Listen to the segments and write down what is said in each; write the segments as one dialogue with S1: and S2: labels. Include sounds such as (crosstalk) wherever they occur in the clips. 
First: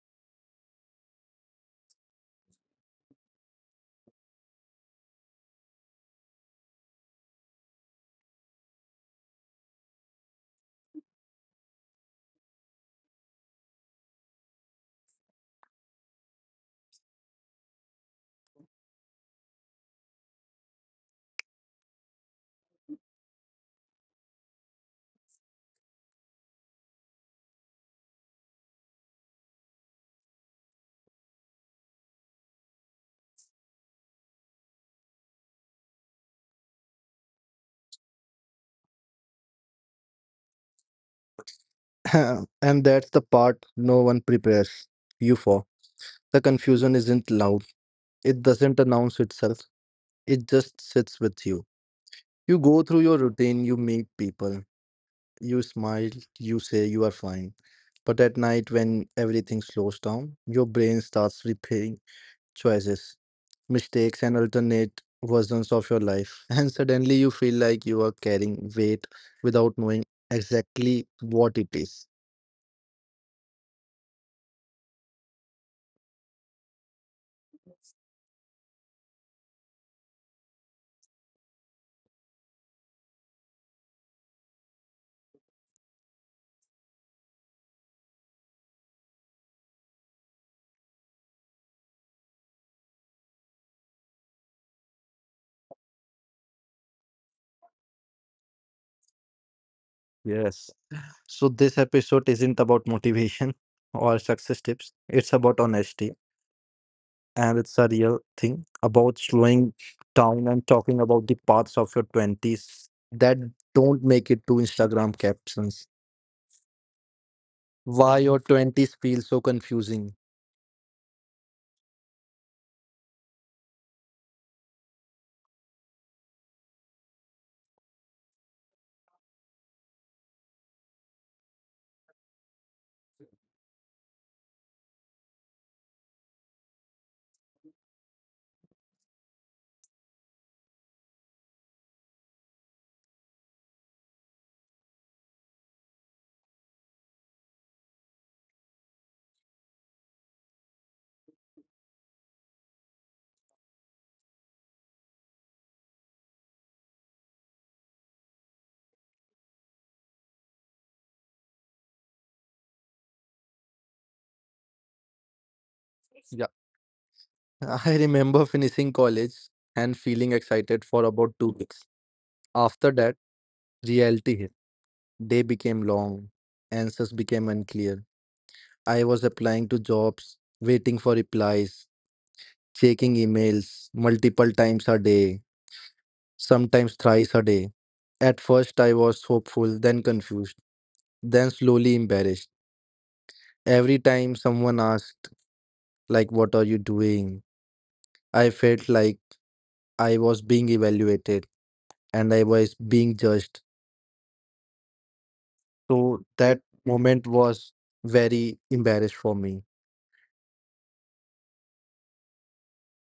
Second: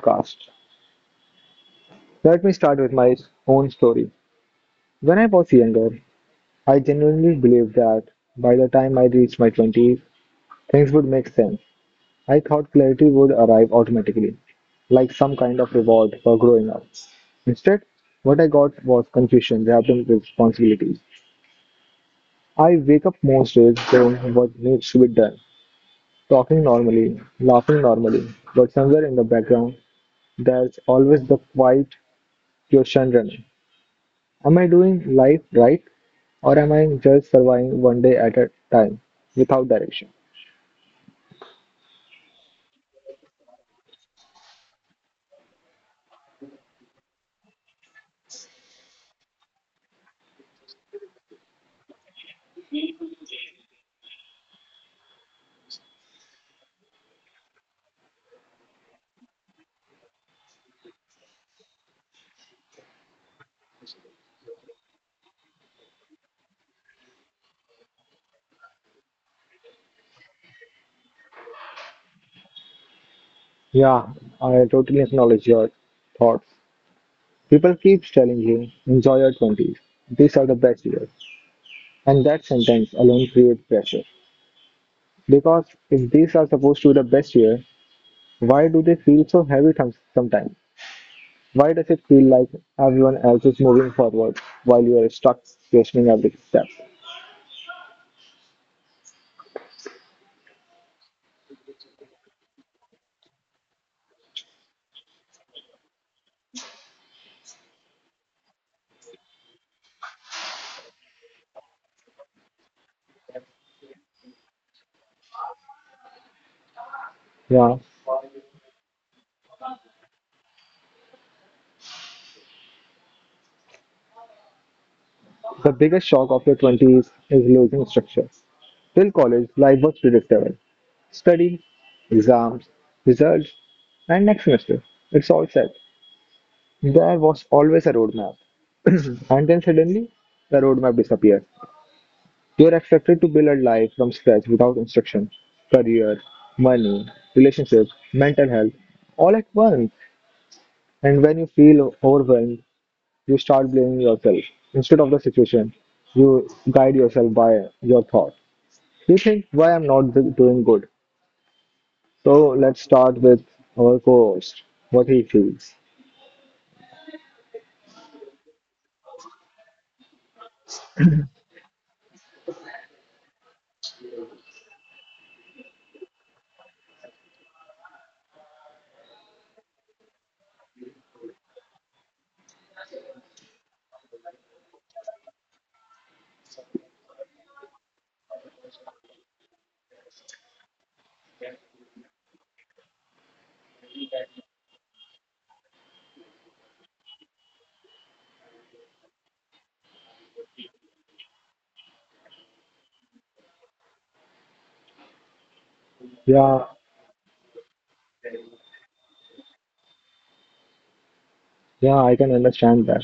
S1: podcast. Let me start with my own story. When I was younger, I genuinely believed that by the time I reached my 20s, things would make sense. I thought clarity would arrive automatically, like some kind of reward for growing up. Instead, what I got was confusion wrapped in responsibilities. I wake up most days doing what needs to be done, talking normally, laughing normally, but somewhere in the background, there's always the quiet question running. Am I doing life right, or am I just surviving one day at a time without direction?
S2: (laughs) (clears throat) And that's the part no one prepares you for. The confusion isn't loud, it doesn't announce itself, it just sits with you. You go through your routine, you meet people, you smile, you say you are fine. But at night, when everything slows down, your brain starts replaying choices, mistakes, and alternate versions of your life. (laughs) And suddenly, you feel like you are carrying weight without knowing exactly what it is.
S1: Yeah, I totally acknowledge your thoughts. People keep telling you, enjoy your 20s. These are the best years. And that sentence alone creates pressure. Because if these are supposed to be the best year, why do they feel so heavy sometimes? Why does it feel like everyone else is moving forward while you are stuck questioning every step?
S2: Yes. So, this episode isn't about motivation (laughs) or success tips. It's about honesty. And it's a real thing about slowing down and talking about the parts of your 20s that don't make it to Instagram captions.
S1: Yeah.
S2: Why your 20s feel so confusing.
S1: The biggest shock of your 20s is losing structure. Till college, life was predictable. Study, exams, results, and next semester. It's all set. There was always a roadmap. (clears throat) And then suddenly, the roadmap disappeared. You're expected to build a life from scratch without instruction, career, money, relationships, mental health, all at once. And when you feel overwhelmed, you start blaming yourself instead of the situation. You guide yourself by your thoughts. You think why I'm not doing good. So let's start with our co-host, what he feels.
S2: Yeah. (laughs) I remember finishing college and feeling excited for about 2 weeks. After that, reality hit. Day became long, answers became unclear. I was applying to jobs, waiting for replies, checking emails multiple times a day, sometimes thrice a day. At first, I was hopeful, then confused, then slowly embarrassed. Every time someone asked, like, what are you doing? I felt like I was being evaluated and I was being judged. So that
S1: Yeah,
S2: moment was very embarrassed for me. (laughs)
S1: yeah, I can understand that.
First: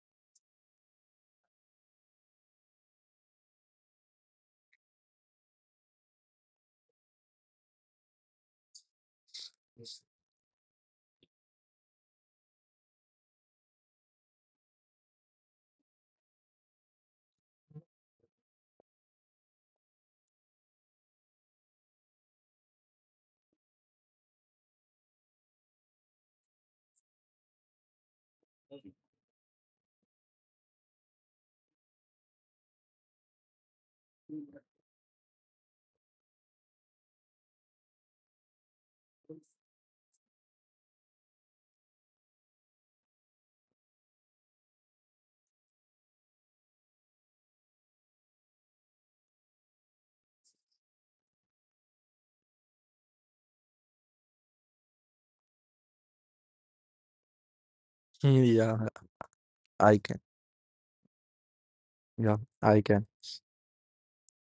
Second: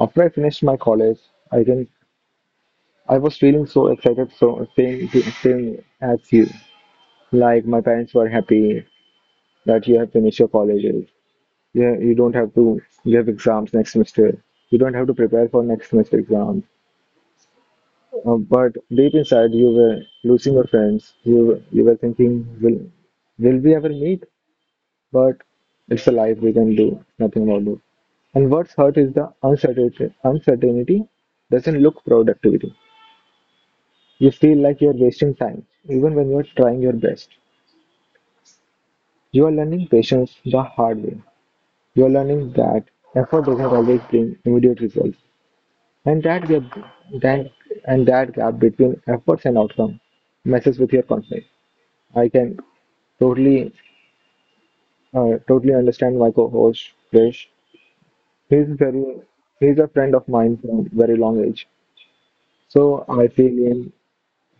S1: After I finished my college, I can I was feeling so excited, so same as you. Like my parents were happy that you have finished your colleges. Yeah, you have exams next semester. You don't have to prepare for next semester exams. But deep inside, you were losing your friends. You were thinking, will will we ever meet? But it's a life we can do nothing about it. And what's hurt is the uncertainty. Uncertainty doesn't look productivity. You feel like you're wasting time, even when you're trying your best. You are learning patience the hard way. You are learning that effort doesn't always bring immediate results, and that gap, that that gap between efforts and outcome messes with your confidence. I can totally, understand my co-host Krish.
S2: Hmm,
S1: He's
S2: yeah,
S1: very he's a
S2: I
S1: friend of
S2: can.
S1: mine from very long age.
S2: Yeah, I
S1: So
S2: can.
S1: I feel him.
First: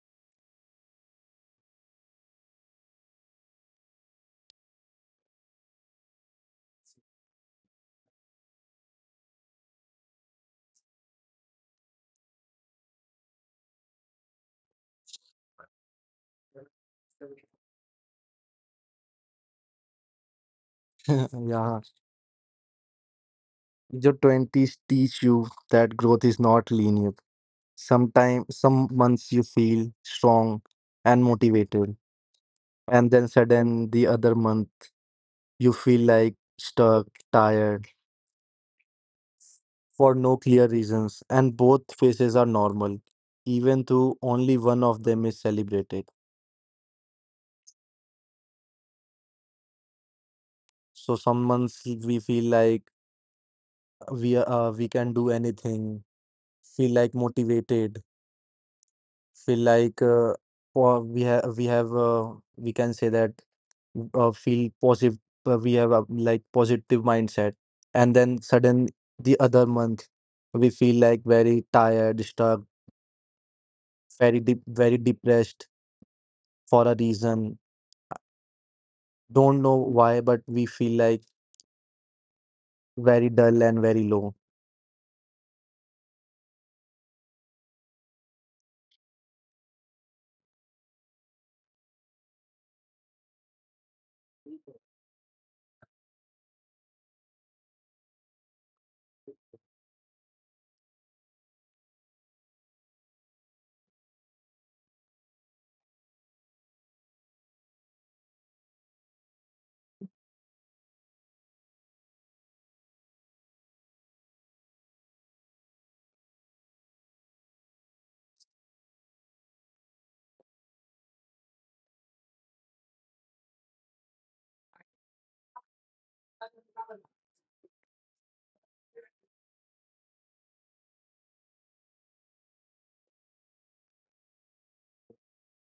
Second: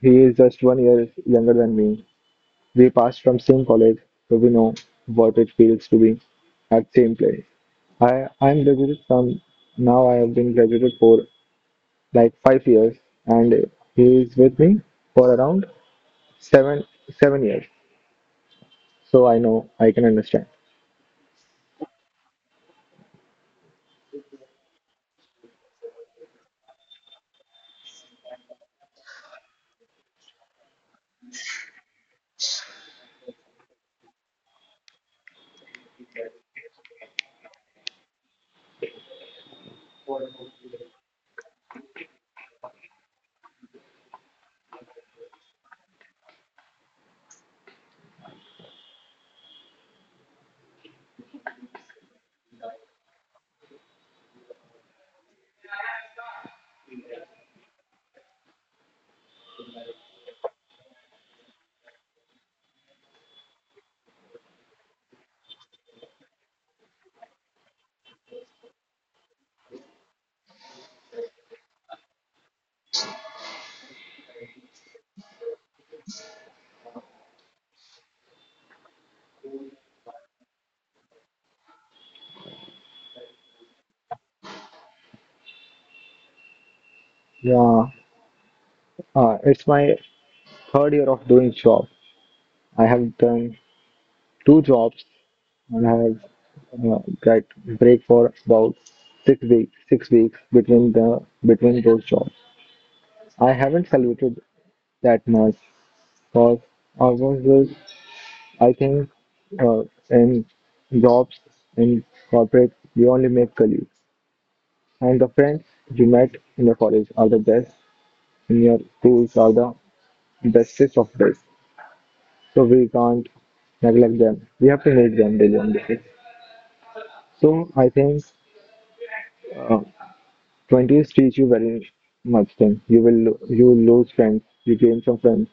S1: He is just one year younger than me. We passed from same college, so we know what it feels to be at same place. I'm graduated from now. I have been graduated for like 5 years, and he is with me for around seven seven years. So I know I can understand.
S2: (laughs) Yeah, your 20s teach you that growth is not linear. Sometimes, some months you feel strong and motivated, and then sudden the other month you feel like stuck, tired for no clear reasons, and both phases are normal, even though only one of them is celebrated. So some months we feel like we can do anything, feel like motivated, feel like or we have we can say that, feel positive, we have a like positive mindset. And then sudden the other month we feel like very tired, stuck, very deep, very depressed for a reason, don't know why, but we feel like very dull and very low.
S1: Yeah, it's my third year of doing job. I have done two jobs and I have get break for about 6 weeks between the between those jobs. I haven't celebrated that much because I was just, I think uh, in jobs in corporate you only make colleagues, and the friends you met in the college are the best, in your schools are the bestest of best. So we can't neglect them. We have to make them daily on the day. So I think uh, twenties teach you very much thing. You will you will lose friends, you gain some friends,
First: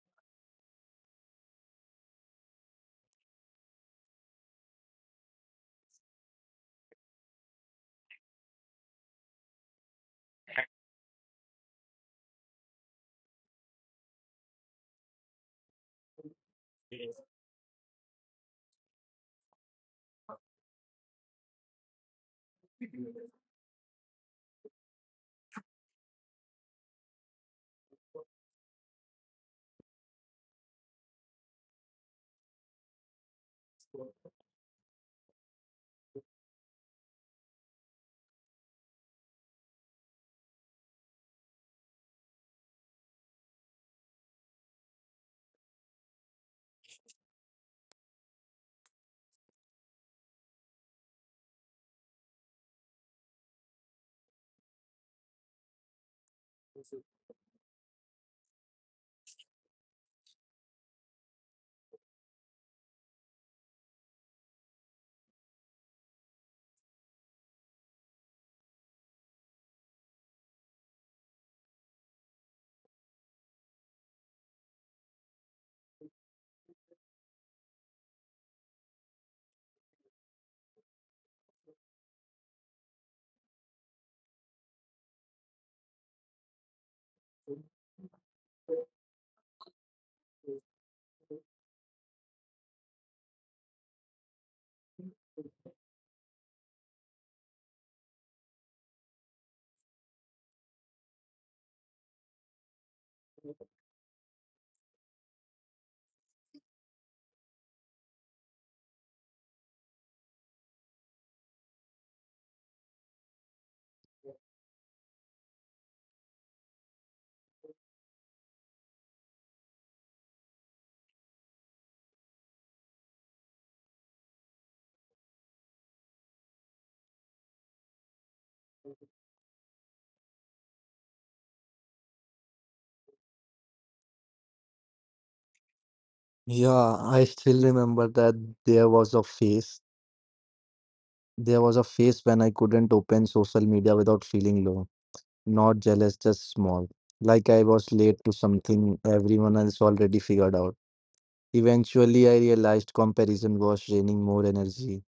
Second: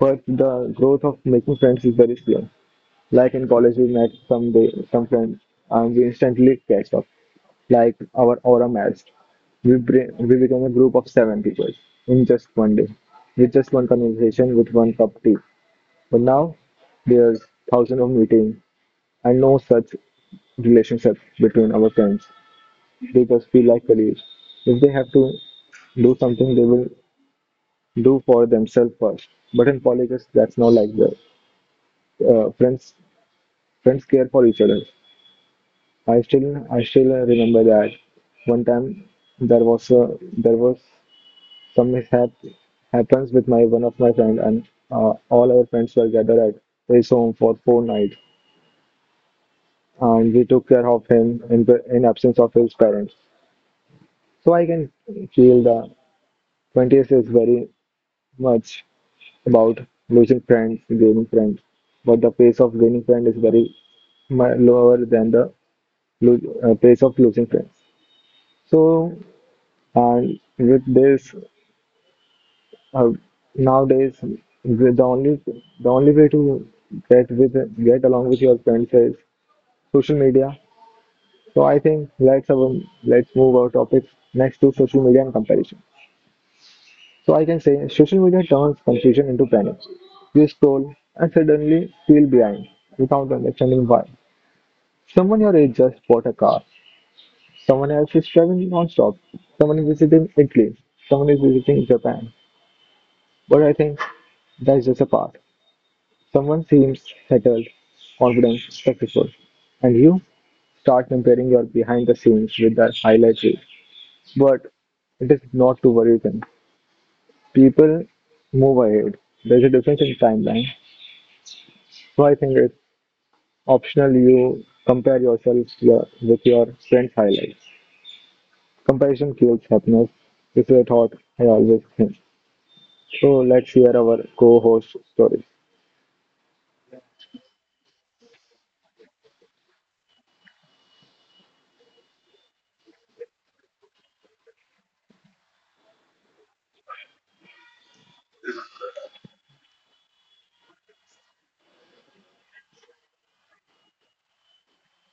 S1: but the growth of making friends is very slow. Like in college, we met some day, some friends, and we instantly catch up. Like our aura matched. We became a group of seven people in just one day, with just one conversation, with one cup tea. But now there's thousands of meetings and no such relationship between our friends. They just feel like colleagues. If they have to do something, they will do for themselves first. But in colleges, that's not like that. Uh, friends, friends care for each other. I still remember that one time there was some mishap happens with my one of my friend, and all our friends were gathered at his home for four nights, and we took care of him in absence of his parents. So I can feel the 20th is very much about losing friends, gaining friends, but the pace of gaining friends is very lower than the pace of losing friends. So, uh, with this, uh, nowadays with the only way to get with get along with your friends is social media. So I think let's move our topics next to social media and comparison. So I can say social media turns confusion into panic. You scroll and suddenly feel behind without understanding why. Someone your age just bought a car. Someone else is traveling non-stop. Someone is visiting Italy. Someone is visiting Japan. But I think that's just a part. Someone seems settled, confident, successful. And you start comparing your behind the scenes with their highlight reel. But it is not to worry them. People move ahead. There's a difference in timeline. So I think it's optional you compare yourself to with your friend's highlight. Comparison fuels happiness is a thought I always think. So let's hear our co-host stories.
S2: Yeah, I still remember that there was a phase there was a phase when I couldn't open social media without feeling low, not jealous, just small, like I was late to something everyone else already figured out. Eventually, I realized comparison was draining more energy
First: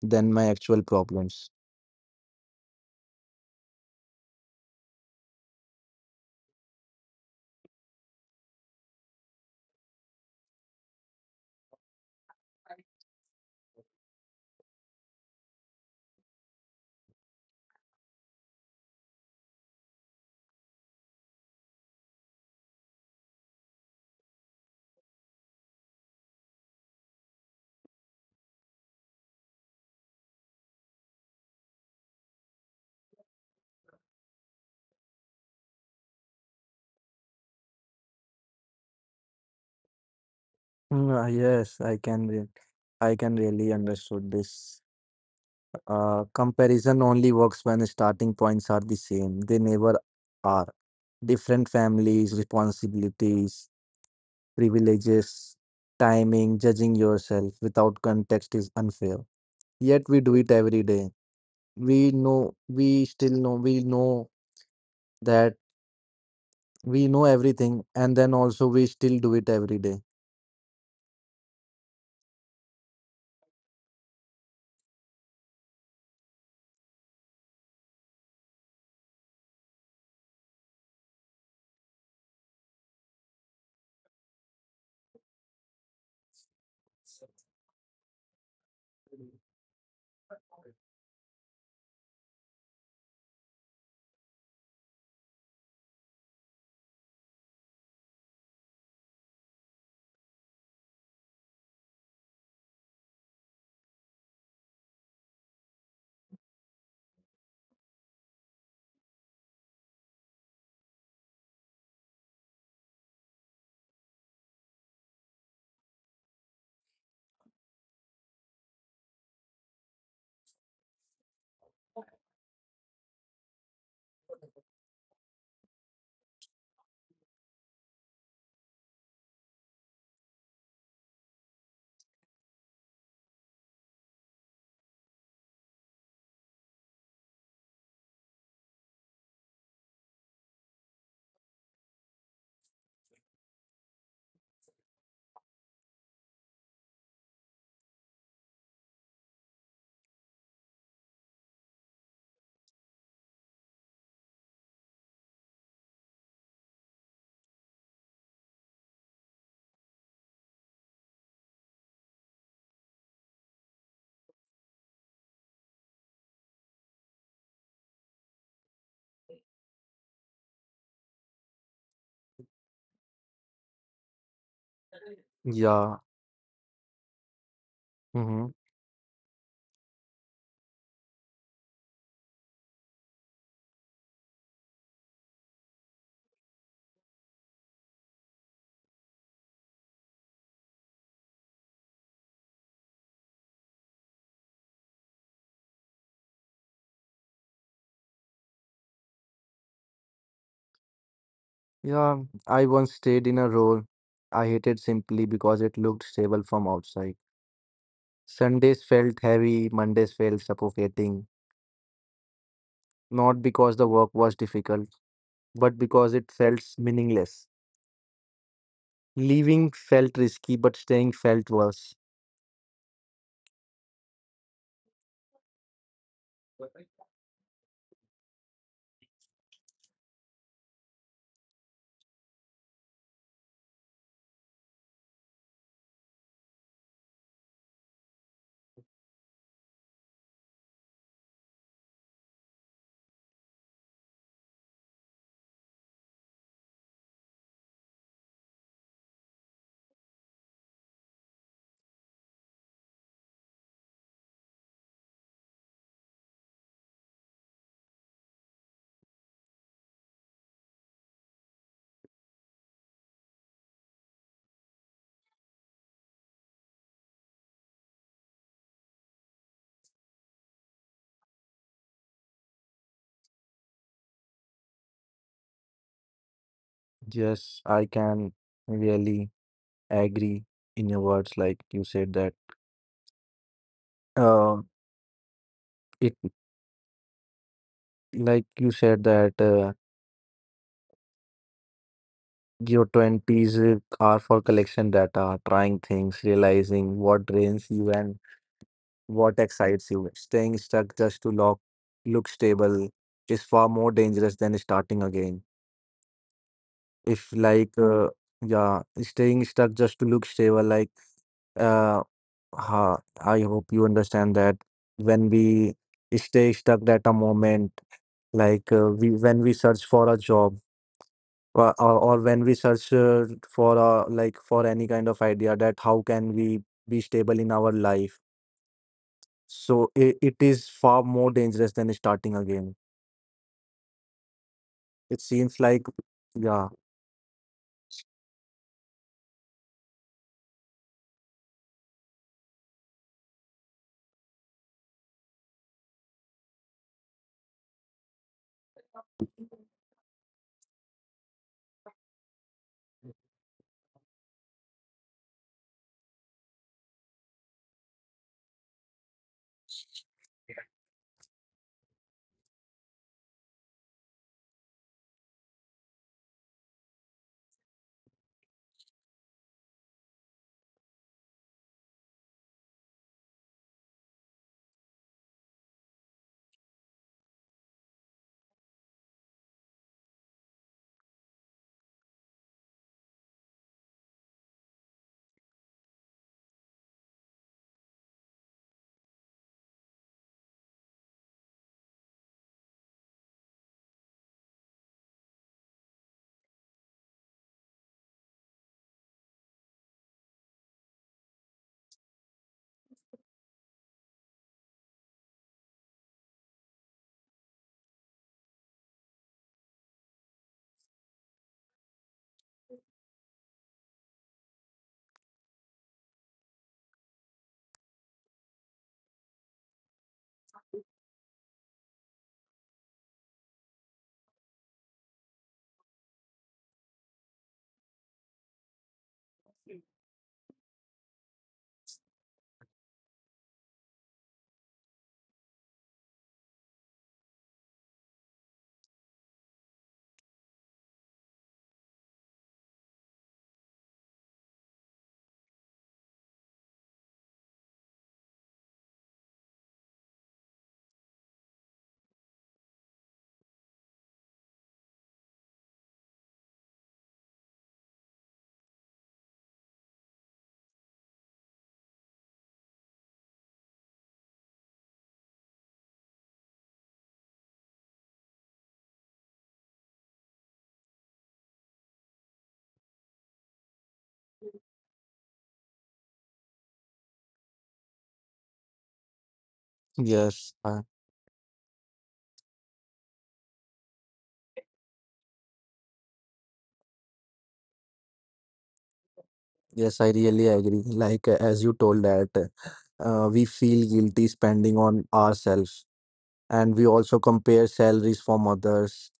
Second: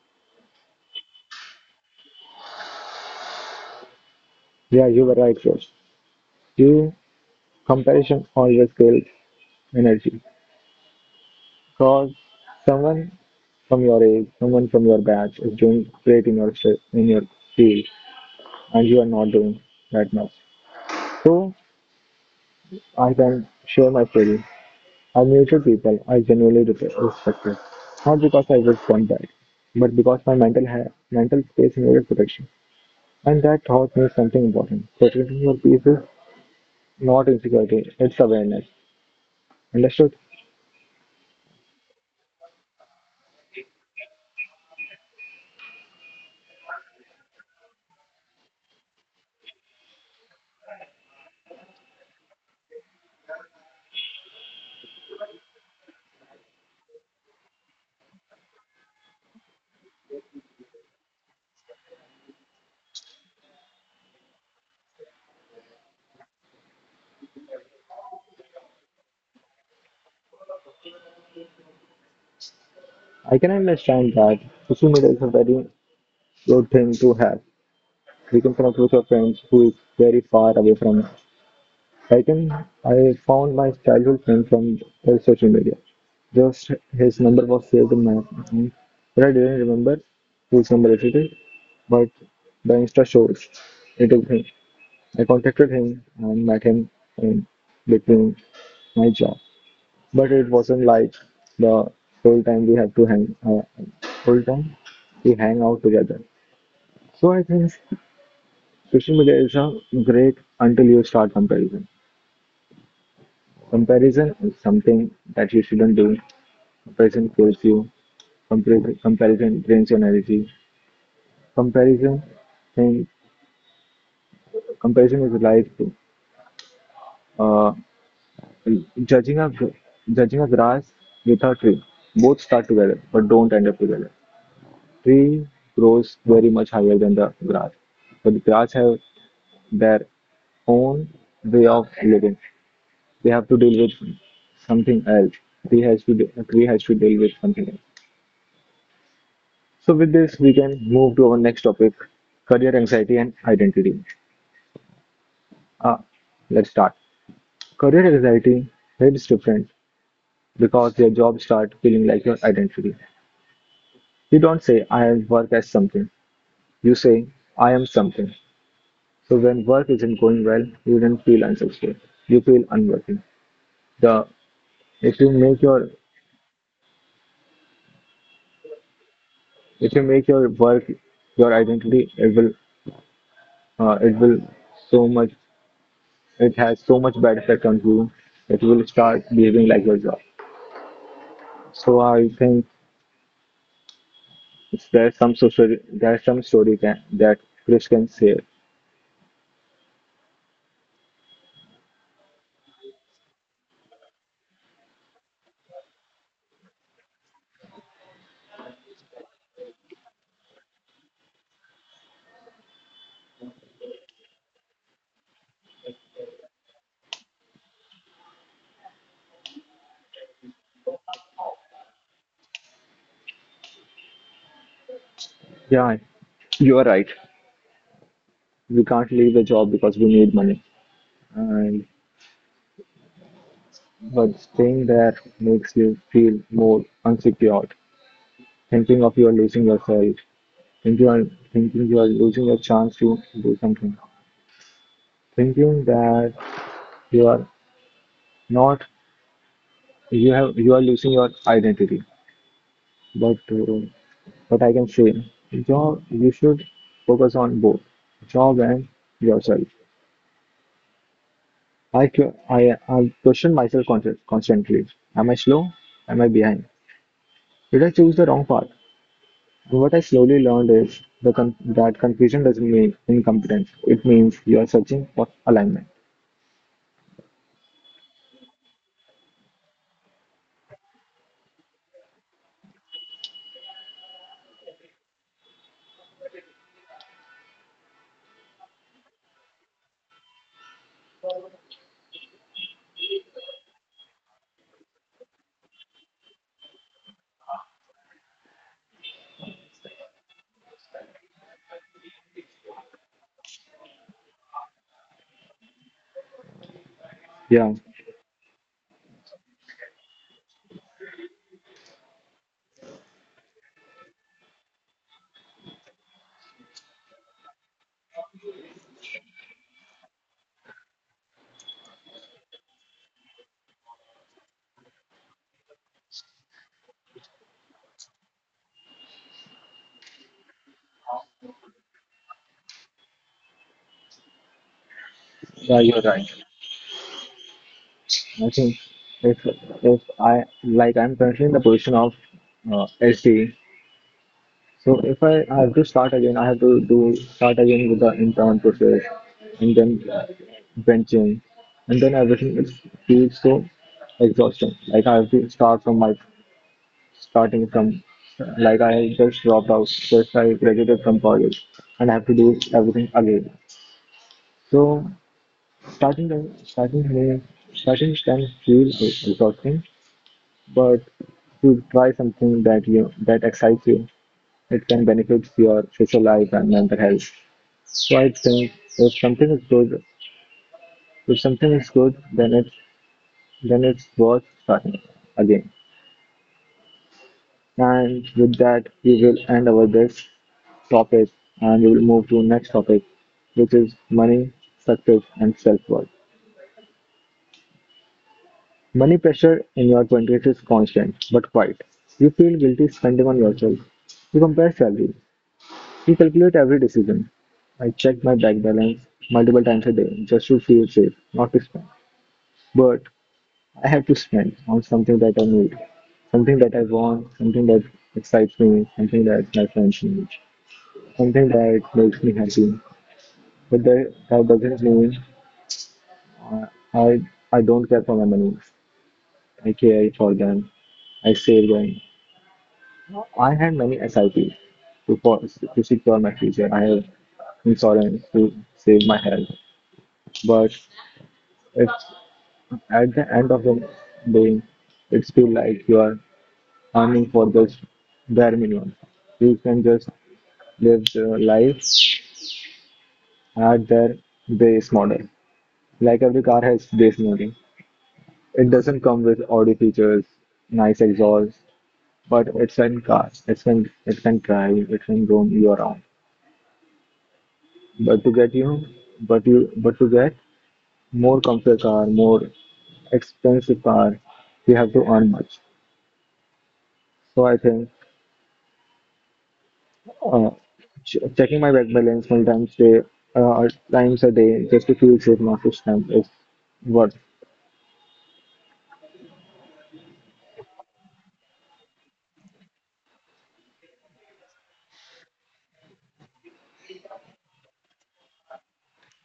S2: than my actual problems.
S1: Yeah, you were right, Rose. You Comparison always kills energy. Cause someone from your age, someone from your batch is doing great in your in your field, and you are not doing that much. So I can share my story. I mutual people I genuinely respected, not because I was one bad, but because my mental space needed protection. And that thought means something important. Protecting your peace is not insecurity, it's awareness. Understood?
S2: Yes, I can really understood this. Comparison only works when starting points are the same. They never are. Different families, responsibilities, privileges, timing, judging yourself without context is unfair. Yet we do it every day. We know that we know everything, and then also we still do it every day.
S1: I can understand that social media is a very good thing to have. We can connect with your friends who is very far away from us. I can I found my childhood friend from the social media. Just his number was saved in my phone. But I didn't remember whose number it is, but the Insta shows it is him. I contacted him and met him in between my job. But it wasn't like the whole time we have to hang whole time we hang out together. So I think social media is a great until you start comparison. Comparison is something that you shouldn't do. Comparison kills you. Comparison drains your energy. Comparison thing, comparison is like uh, judging a judging a grass with a tree. Both start together, but don't end up together. Tree grows very much higher than the grass. But the grass have their own way of living. They have to deal with something else. Tree has to deal with something else. So with this, we can move to our next topic: career anxiety and identity. Ah, let's start. Career anxiety hits different because your job start feeling like your identity. You don't say I work as something. You say I am something. So when work isn't going well, you don't feel unsuccessful. You feel unworthy. The if you make your
S2: Yeah. Mm-hmm.
S1: if you make your work your identity, it will so much it has so much bad effect on you that you will start behaving like your job. So I think there's some story that Chris can say.
S2: Yeah. I once stayed in a row I hated simply because it looked stable from outside. Sundays felt heavy, Mondays felt suffocating. Not because the work was difficult, but because it felt meaningless. Leaving felt risky, but staying felt worse.
S1: Yeah, you are right. We can't leave the job because we need money, and but staying there makes you feel more unsecured. Thinking of you are losing yourself, think you are thinking you are losing your chance to do something, thinking that you are not you have you are losing your identity. But I can say, job you should focus on both job and yourself. I question myself constantly. Am I slow? Am I behind? Did I choose the wrong path? What I slowly learned is that confusion doesn't mean incompetence. It means you are searching for alignment.
S2: Yes, I can really agree in your words, like you said Uh, it that. Your 20s are for collection data, trying things, realizing what drains you and what excites you. Staying stuck just to look stable is far more dangerous than starting again. If,
S1: Yeah,
S2: like, Yeah, staying stuck just to look stable, uh, I hope you understand that when we stay stuck at a moment, like, we when we search for a job, or when we search for like for any kind of idea that how can we be stable in our life, so it is far more dangerous than starting again, it seems
S1: yeah,
S2: like.
S1: you're right.
S2: Yeah.
S1: I think if if I like I'm currently in the position of SD, so if I have to start again, I have to do start again with the intern process, and then benching, and then everything it feels so exhausting. Like I have to start from my starting from like I just dropped out, just I graduated from college, and I have to do everything again. So starting the starting here, starting can feel exhausting. But to try something that excites you, it can benefit your social life and mental health. So I think if something is good, if something is good, then it's worth starting again. And with that, we will end our this topic, and we will move to next topic, which is money, success, and self-worth. Money pressure in your 20s is constant but quiet. You feel guilty spending on yourself. You compare salaries. Recalculate every decision. I check my bank balance multiple times a day just to feel safe, not to spend. But I have to spend on something that I need, something that I want, something that excites me, something that my friends need, something that makes me happy. But that doesn't mean I, I I don't care for my money. I care for them. I save them. I had many SIPs to secure my future. I have insurance to save my health. But It's at the end of the day, it's feel like you are earning for the bare minimum. You can just live the life at their base model. Like every car has base model. It doesn't come with all the features, nice exhaust, but it's an car. It can drive, it can roam you around. But to get you, but to get more comfort car, more expensive car, you have to earn much. So I think uh,
S2: yes uh,
S1: checking my bank balance multiple times a times a day just to feel safe, not to spend is what.
S2: yes, I really agree, like, as you told that, we feel guilty spending on ourselves, and we also compare salaries from others,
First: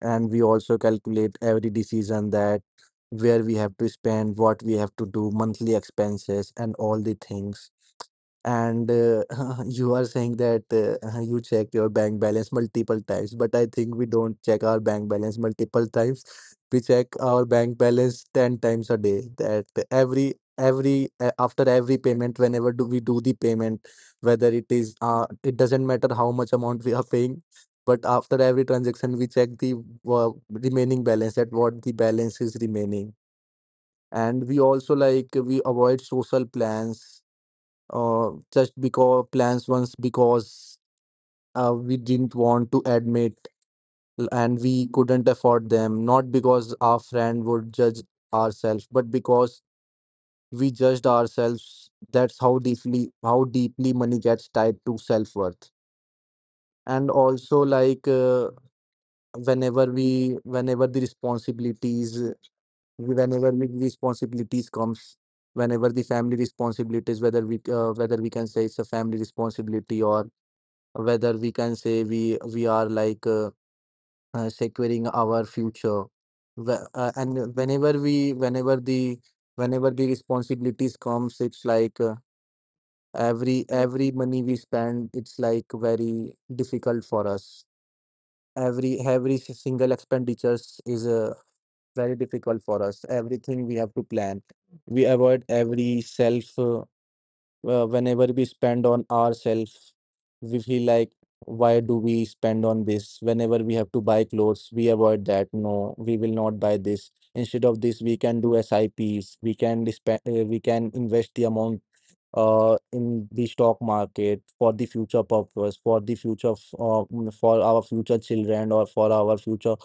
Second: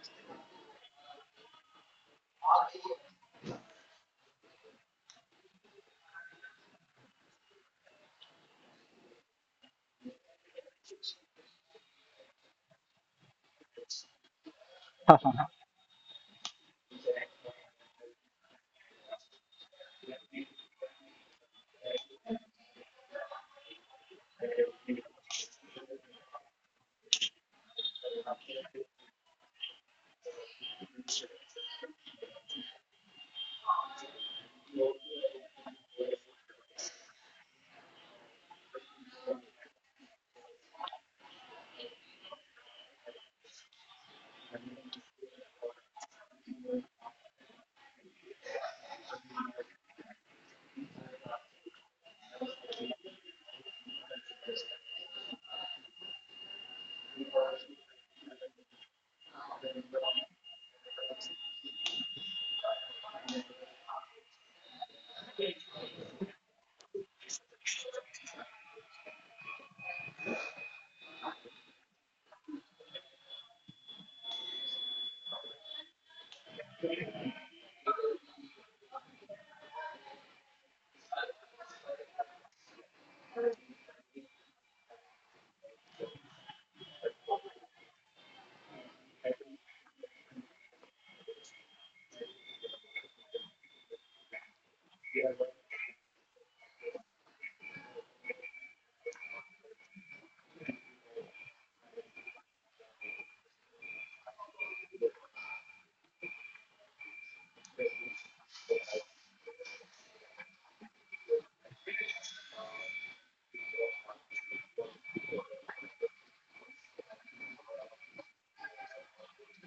S2: and we also calculate every decision, that where we have to spend, what we have to do, monthly expenses, and all the things. And (laughs) you are saying that you check your bank balance multiple times, but I think we don't check our bank balance multiple times, we check our bank balance 10 times a day, that every after every payment, whenever do we do the payment, whether it is, it doesn't matter how much amount we are paying, but after every transaction we check the, remaining balance, that what the balance is remaining. And we also, like, we avoid social plans, just because plans once, because we didn't want to admit and we couldn't afford them, not because our friend would judge ourselves, but because we judged ourselves. That's how deeply, how deeply money gets tied to self-worth. And also, like, whenever we, whenever the responsibilities comes, whenever the family responsibilities, whether we, whether we can say it's a family responsibility, or whether we can say we are like, securing our future. And whenever we, whenever the responsibilities comes, it's like, every money we spend, it's like very difficult for us, single expenditures is, very difficult for us, everything we have to plan, we avoid every self, whenever we spend on ourselves, we feel like, why do we spend on this? Whenever we have to buy clothes we avoid that, no, we will not buy this, instead of this we can do SIPs. We can spend. We can invest the amount in the stock market for the future purpose, for the for our future children, or for our future,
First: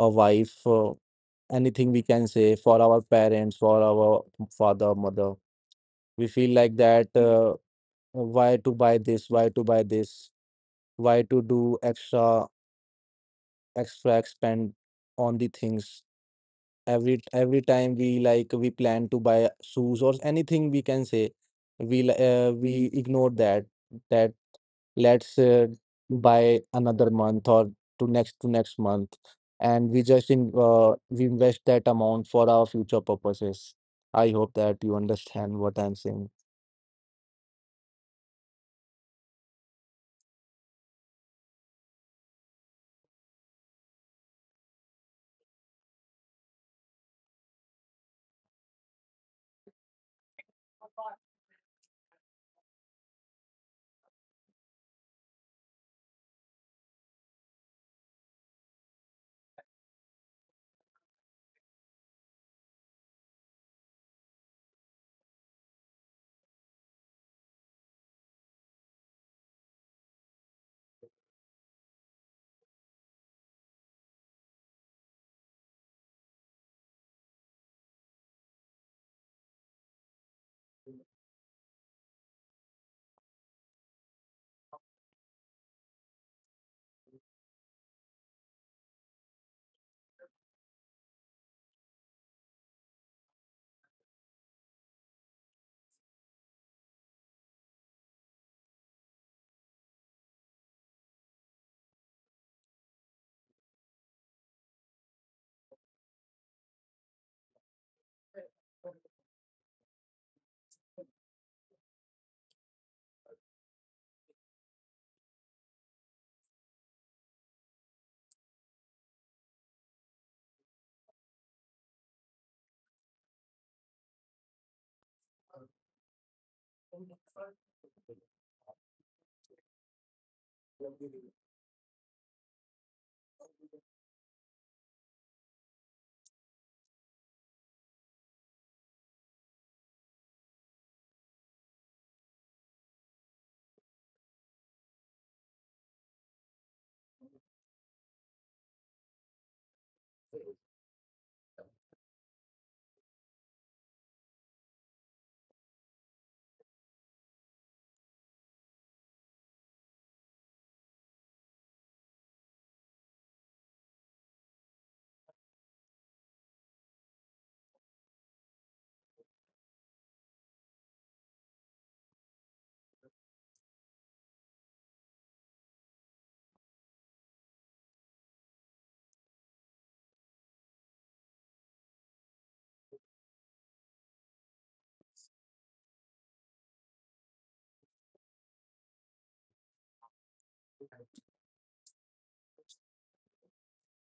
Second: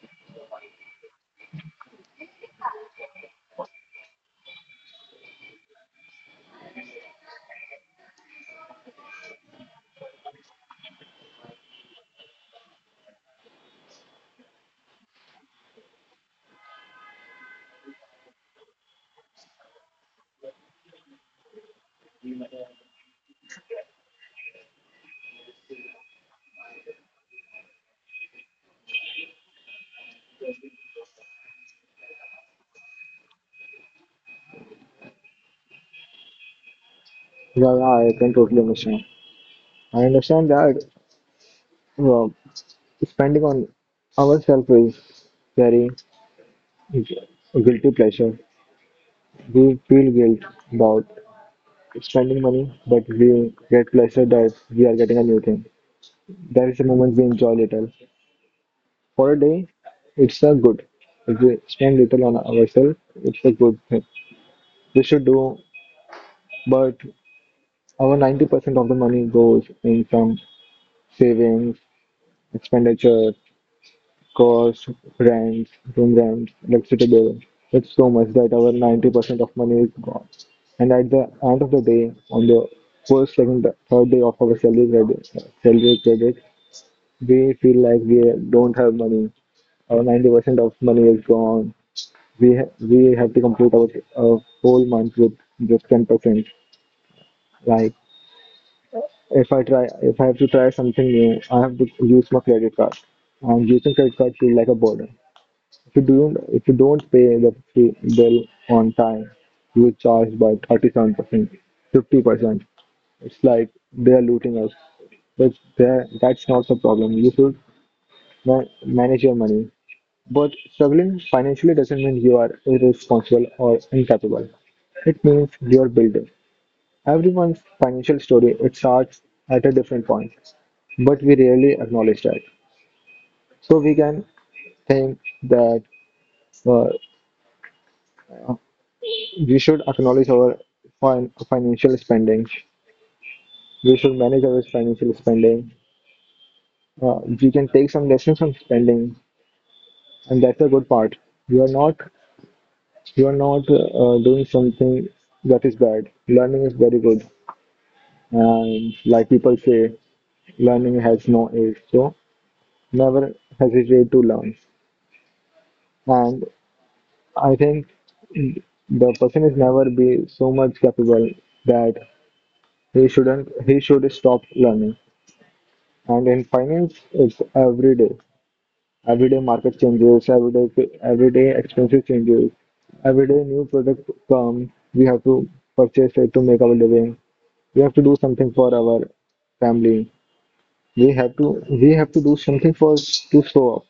S2: wife, anything we can say, for our parents, for our father, mother. We feel like that, why to buy this, why to do extra, extra expend on the things. Every time we, like, we plan to buy shoes, or anything we can say, we ignore that, that, let's buy another month, or to next, to next month. And we just in, we invest that amount for our future purposes. I hope that you understand what I'm saying.
S1: Yeah, yeah, I can totally understand. I understand that uh, spending on ourselves is very guilty pleasure. We feel guilt about spending money, but we get pleasure that we are getting a new thing. There is a moment we enjoy little. For a day, it's a good. If we spend little on ourselves, it's a good thing. We should do, but our 90% of the money goes in some savings, expenditure, cost, rents, room rents, electricity bill. It's so much that our 90% of money is gone. And at the end of the day, on the first, second, third day of our salary credit, we feel like we don't have money. Our 90% of money is gone. We have to complete our whole month with just 10%. Like if I try, if I have to try something new, I have to use my credit card, and using credit card feels like a burden. If you don't pay the bill on time, you will charge by 37%, 50%. It's like they are looting us. But that's not the problem. You should manage your money. But struggling financially doesn't mean you are irresponsible or incapable. It means you are building. Everyone's financial story it starts at a different point, but we rarely acknowledge that. So we can think that uh, we should acknowledge our financial spending. We should manage our financial spending. We can take some lessons from spending, and that's a good part. You are not you are not doing something that is bad. Learning is very good, and like people say, learning has no age. So never hesitate to learn. And I think the person is never be so much capable that he shouldn't he should stop learning. And in finance, it's every day. Every day market changes. Every day expenses changes. Every day new product come. We have to purchase it to make our living. We have to do something for our family. We have to do something for to show off.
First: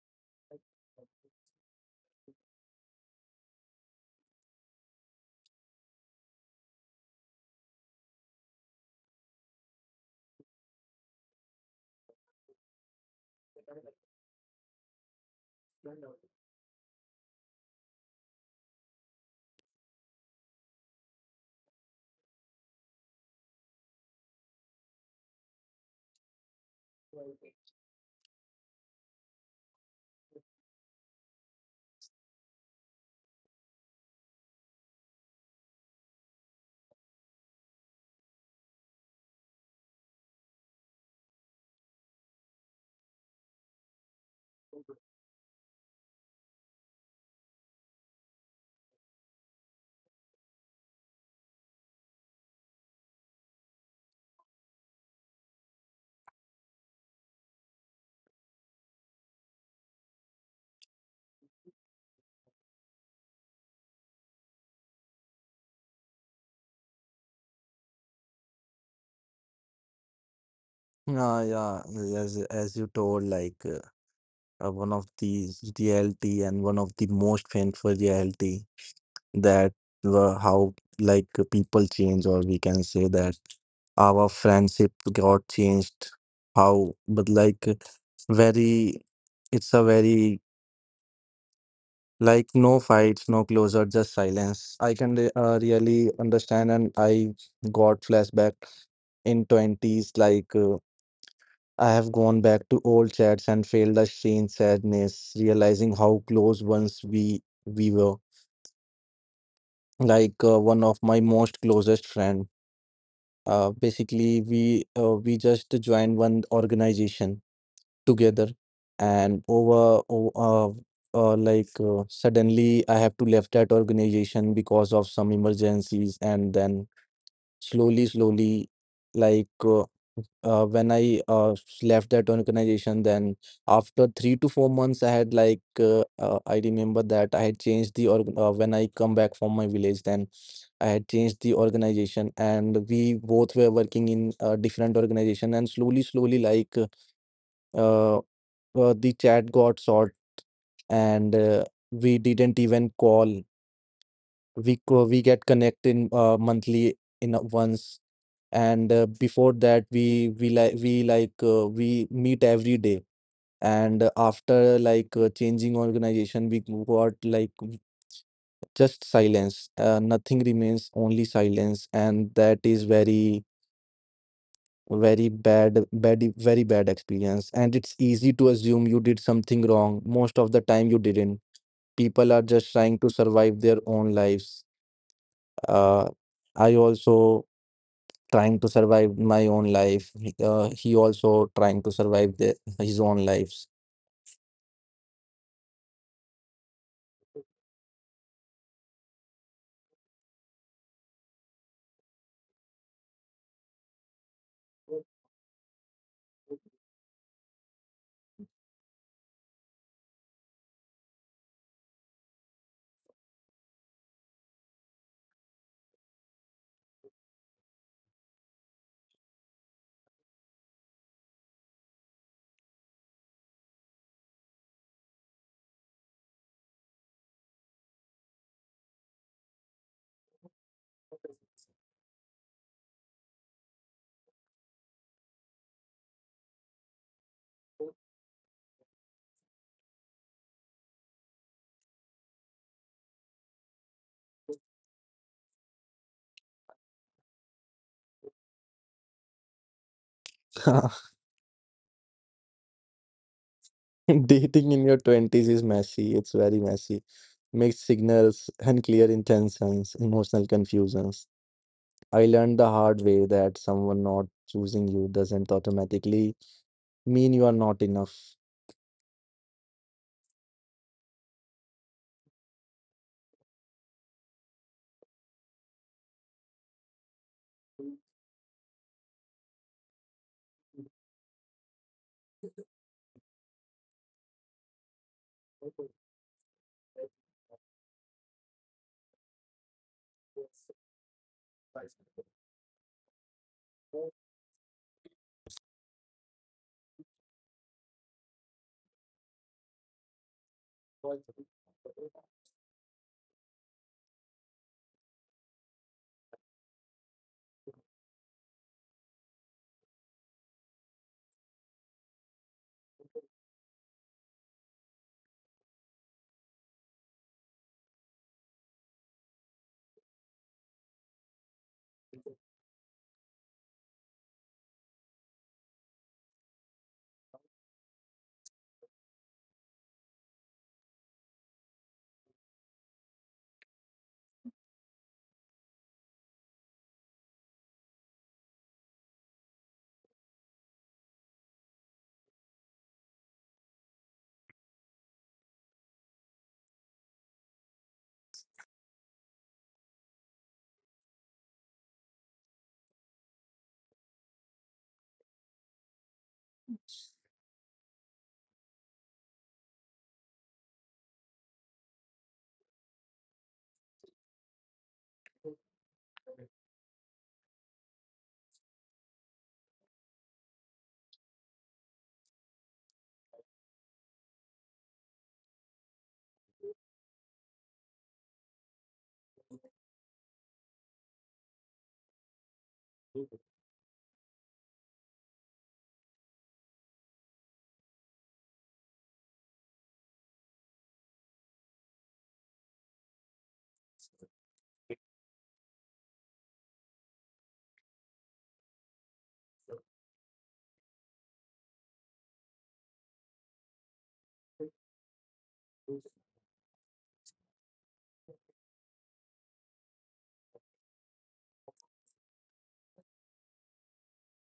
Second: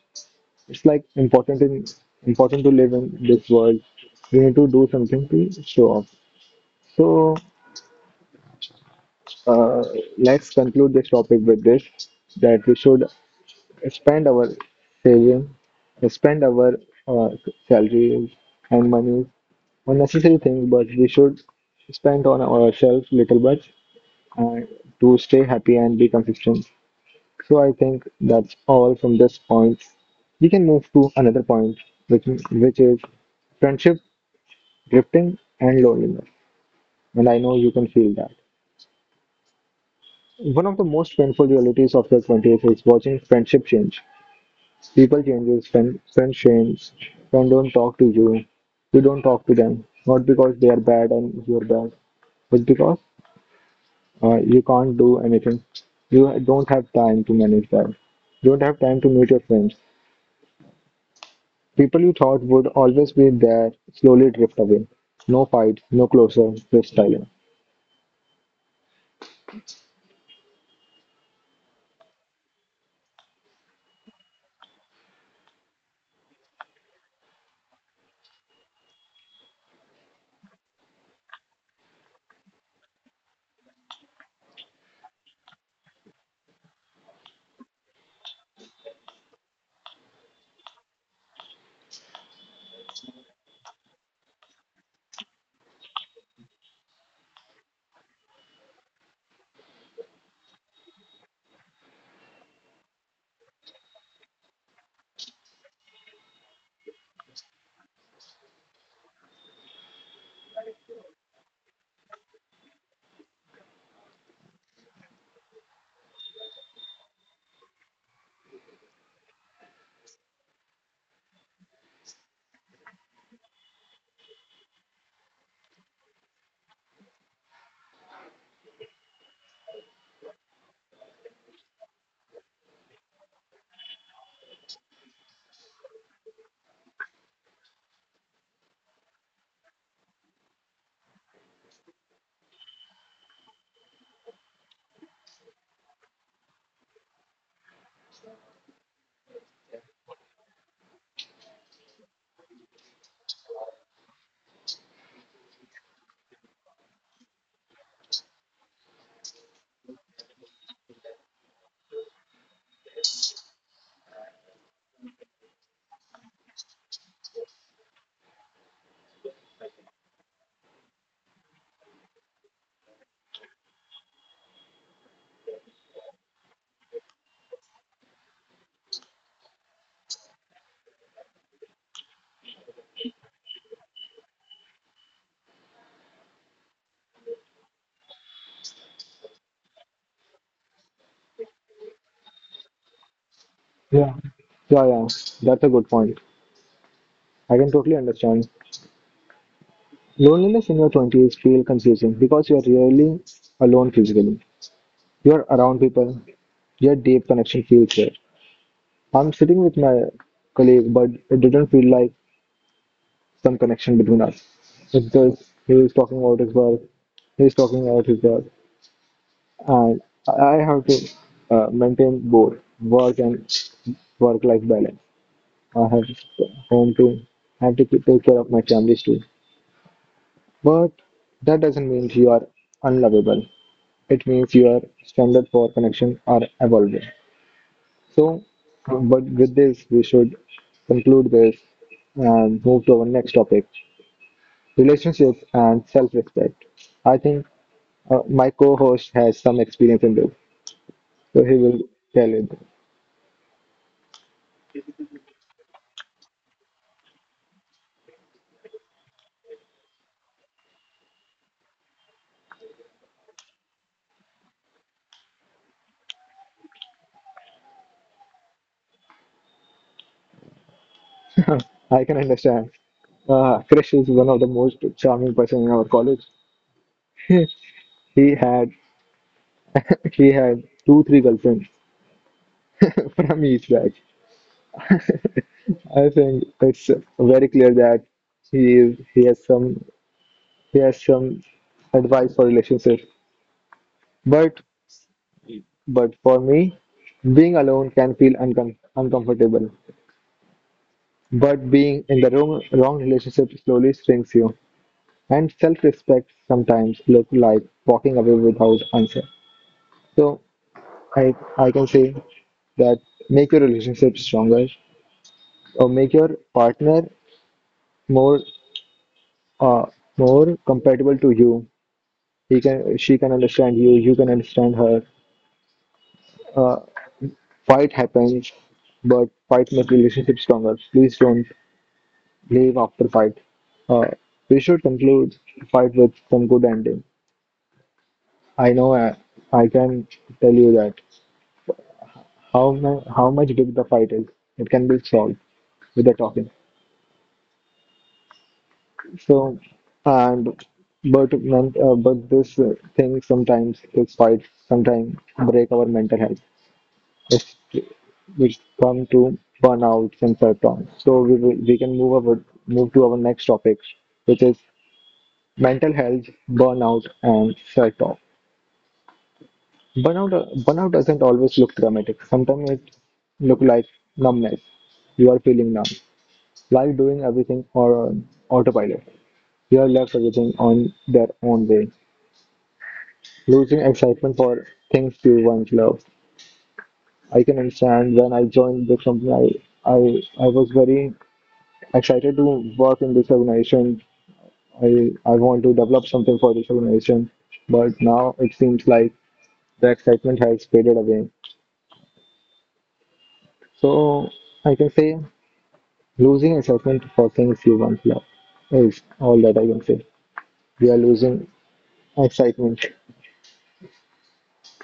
S1: It's like important in important to live in this world. We need to do something to show off. So uh, let's conclude this topic with this that we should spend our saving, spend our uh, salaries and money on necessary things, but we should spend on ourselves little bit and to stay happy and be consistent. So I think that's all from this point. We can move to another point, which which is friendship drifting, and loneliness. And I know you can feel that. One of the most painful realities of the 20th is watching friendship change. People changes, friends change, friends don't talk to you, you don't talk to them, not because they are bad and you're bad, but because you can't do anything. You don't have time to manage that. You don't have time to meet your friends. People you thought would always be there slowly drift away. No fight, no closer, just silence.
S2: Yeah, yeah, as you told, like, one of the reality, and one of the most painful reality, that were how, like, people change, or we can say that our friendship got changed. How, but like, very, it's a very, like, no fights, no closure, just silence. I can re really understand, and I got flashback in twenties, like. I have gone back to old chats and felt a strange sadness, realizing how close once we were. Like, one of my most closest friend. Basically, we just joined one organization together, and over o- like suddenly I have to left that organization because of some emergencies, and then slowly, slowly, like. When I left that organization, then after 3 to 4 months, I had like, I remember that I had changed the org when I come back from my village, then I had changed the organization, and we both were working in a different organization, and slowly, slowly, like, uh, uh, the chat got short, and we didn't even call, we get connected, monthly in a, once. And before that we, we meet every day, and after, like, changing organization we got like w- just silence, nothing remains, only silence, and that is very, very bad, very bad experience. And it's easy to assume you did something wrong, most of the time you didn't, people are just trying to survive their own lives. uh, I also trying to survive my own life. He also trying to survive the, his own lives.
S1: Yeah. Yeah, yeah, that's a good point. I can totally understand. Loneliness in your 20s feel confusing because you are really alone physically. You are around people, your deep connection feels rare. I'm sitting with my colleague, but it didn't feel like some connection between us. It's just he is talking about his work, and I have to maintain both work and work-life balance. I have home to I have to take care of my families too. But that doesn't mean you are unlovable. It means your standard for connection are evolving. So, but with this, we should conclude this and move to our next topic: relationships and self-respect. I think my co-host has some experience in this,
S2: (laughs)
S1: so he will tell it.
S2: Dating in your 20s is messy. It's very messy. Mixed signals, unclear intentions, emotional confusions. I learned the hard way that someone not choosing you doesn't automatically mean you are not enough.
S1: I can understand. Krish is one of the most charming person in our college. (laughs) he had he had 2 3 girlfriends (laughs) from each batch. I think it's very clear that he is, he has some he has some advice for relationships. But for me, being alone can feel uncomfortable. But being in the wrong relationship slowly shrinks you. And self-respect sometimes look like walking away without answer. So I can say that make your relationship stronger or make your partner more uh, more compatible to you. He can, she can understand you. You can understand her. Uh, fight happens, but fight make relationship stronger. Please don't leave after fight. Uh, we should conclude fight with some good ending. I know I, I can tell you that how much big the fight is. It can be solved with the talking. So, and but this thing sometimes this fight sometimes break our mental health, which which come to burnouts and self-harm. So we can move to our next topic, which is mental health, burnout, and self-talk. Burnout doesn't always look dramatic. Sometimes it look like numbness. You are feeling numb, like doing everything on autopilot. You have left everything on their own way, losing excitement for things you once loved. I can understand when I joined the company, I was very excited to work in this organization. I want to develop something for this organization, but now it seems like the excitement has faded away. So I can say losing excitement for things you once loved is all that I can say. We are losing excitement.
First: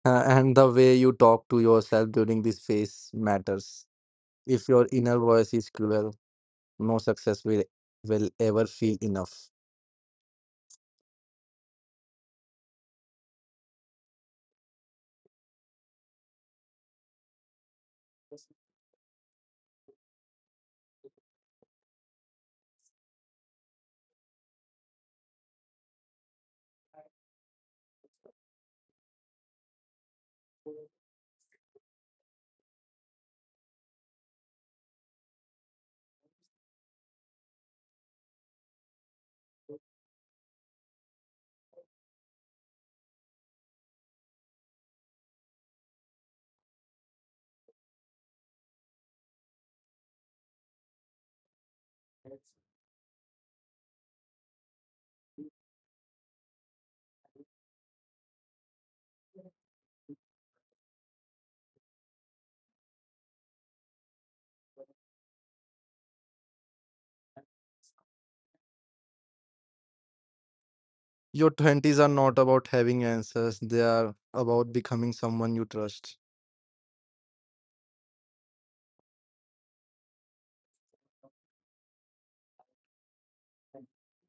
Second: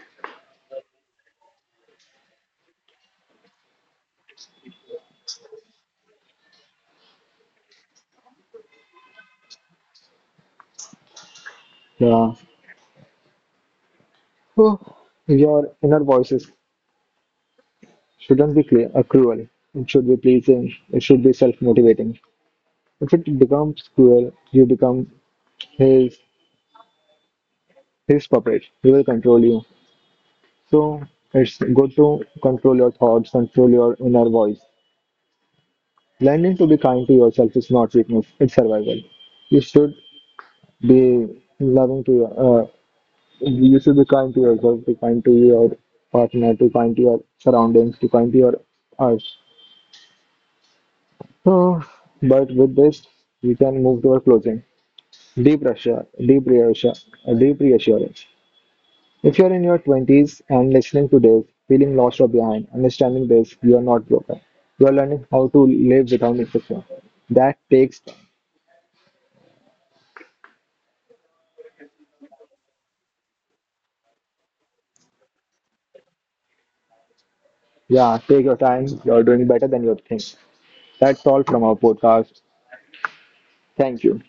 S2: And the way you talk to yourself during this phase matters. If your inner voice is cruel, no success will ever feel enough.
S1: Yeah. Oh, your inner voices shouldn't be cruel. It should be pleasing. It should be self-motivating. If it becomes cruel, you become his his puppet. He will control you. So it's good to control your thoughts, control your inner voice. Learning to be kind to yourself is not weakness; it's survival. You should be loving to you should be kind to yourself, be kind to your partner, to kind to your surroundings, to kind to your earth. So, but with this, we can move to our closing. Deep Russia, deep reassurance, deep reassurance. If you're in your 20s and listening to this, feeling lost or behind, understanding this, you are not broken. You are learning how to live without insecurity. That takes.
S2: Your 20s are not about having answers, they are about becoming someone you trust.
S1: Yeah, take your time. You're doing better than you think. That's all from our podcast. Thank you.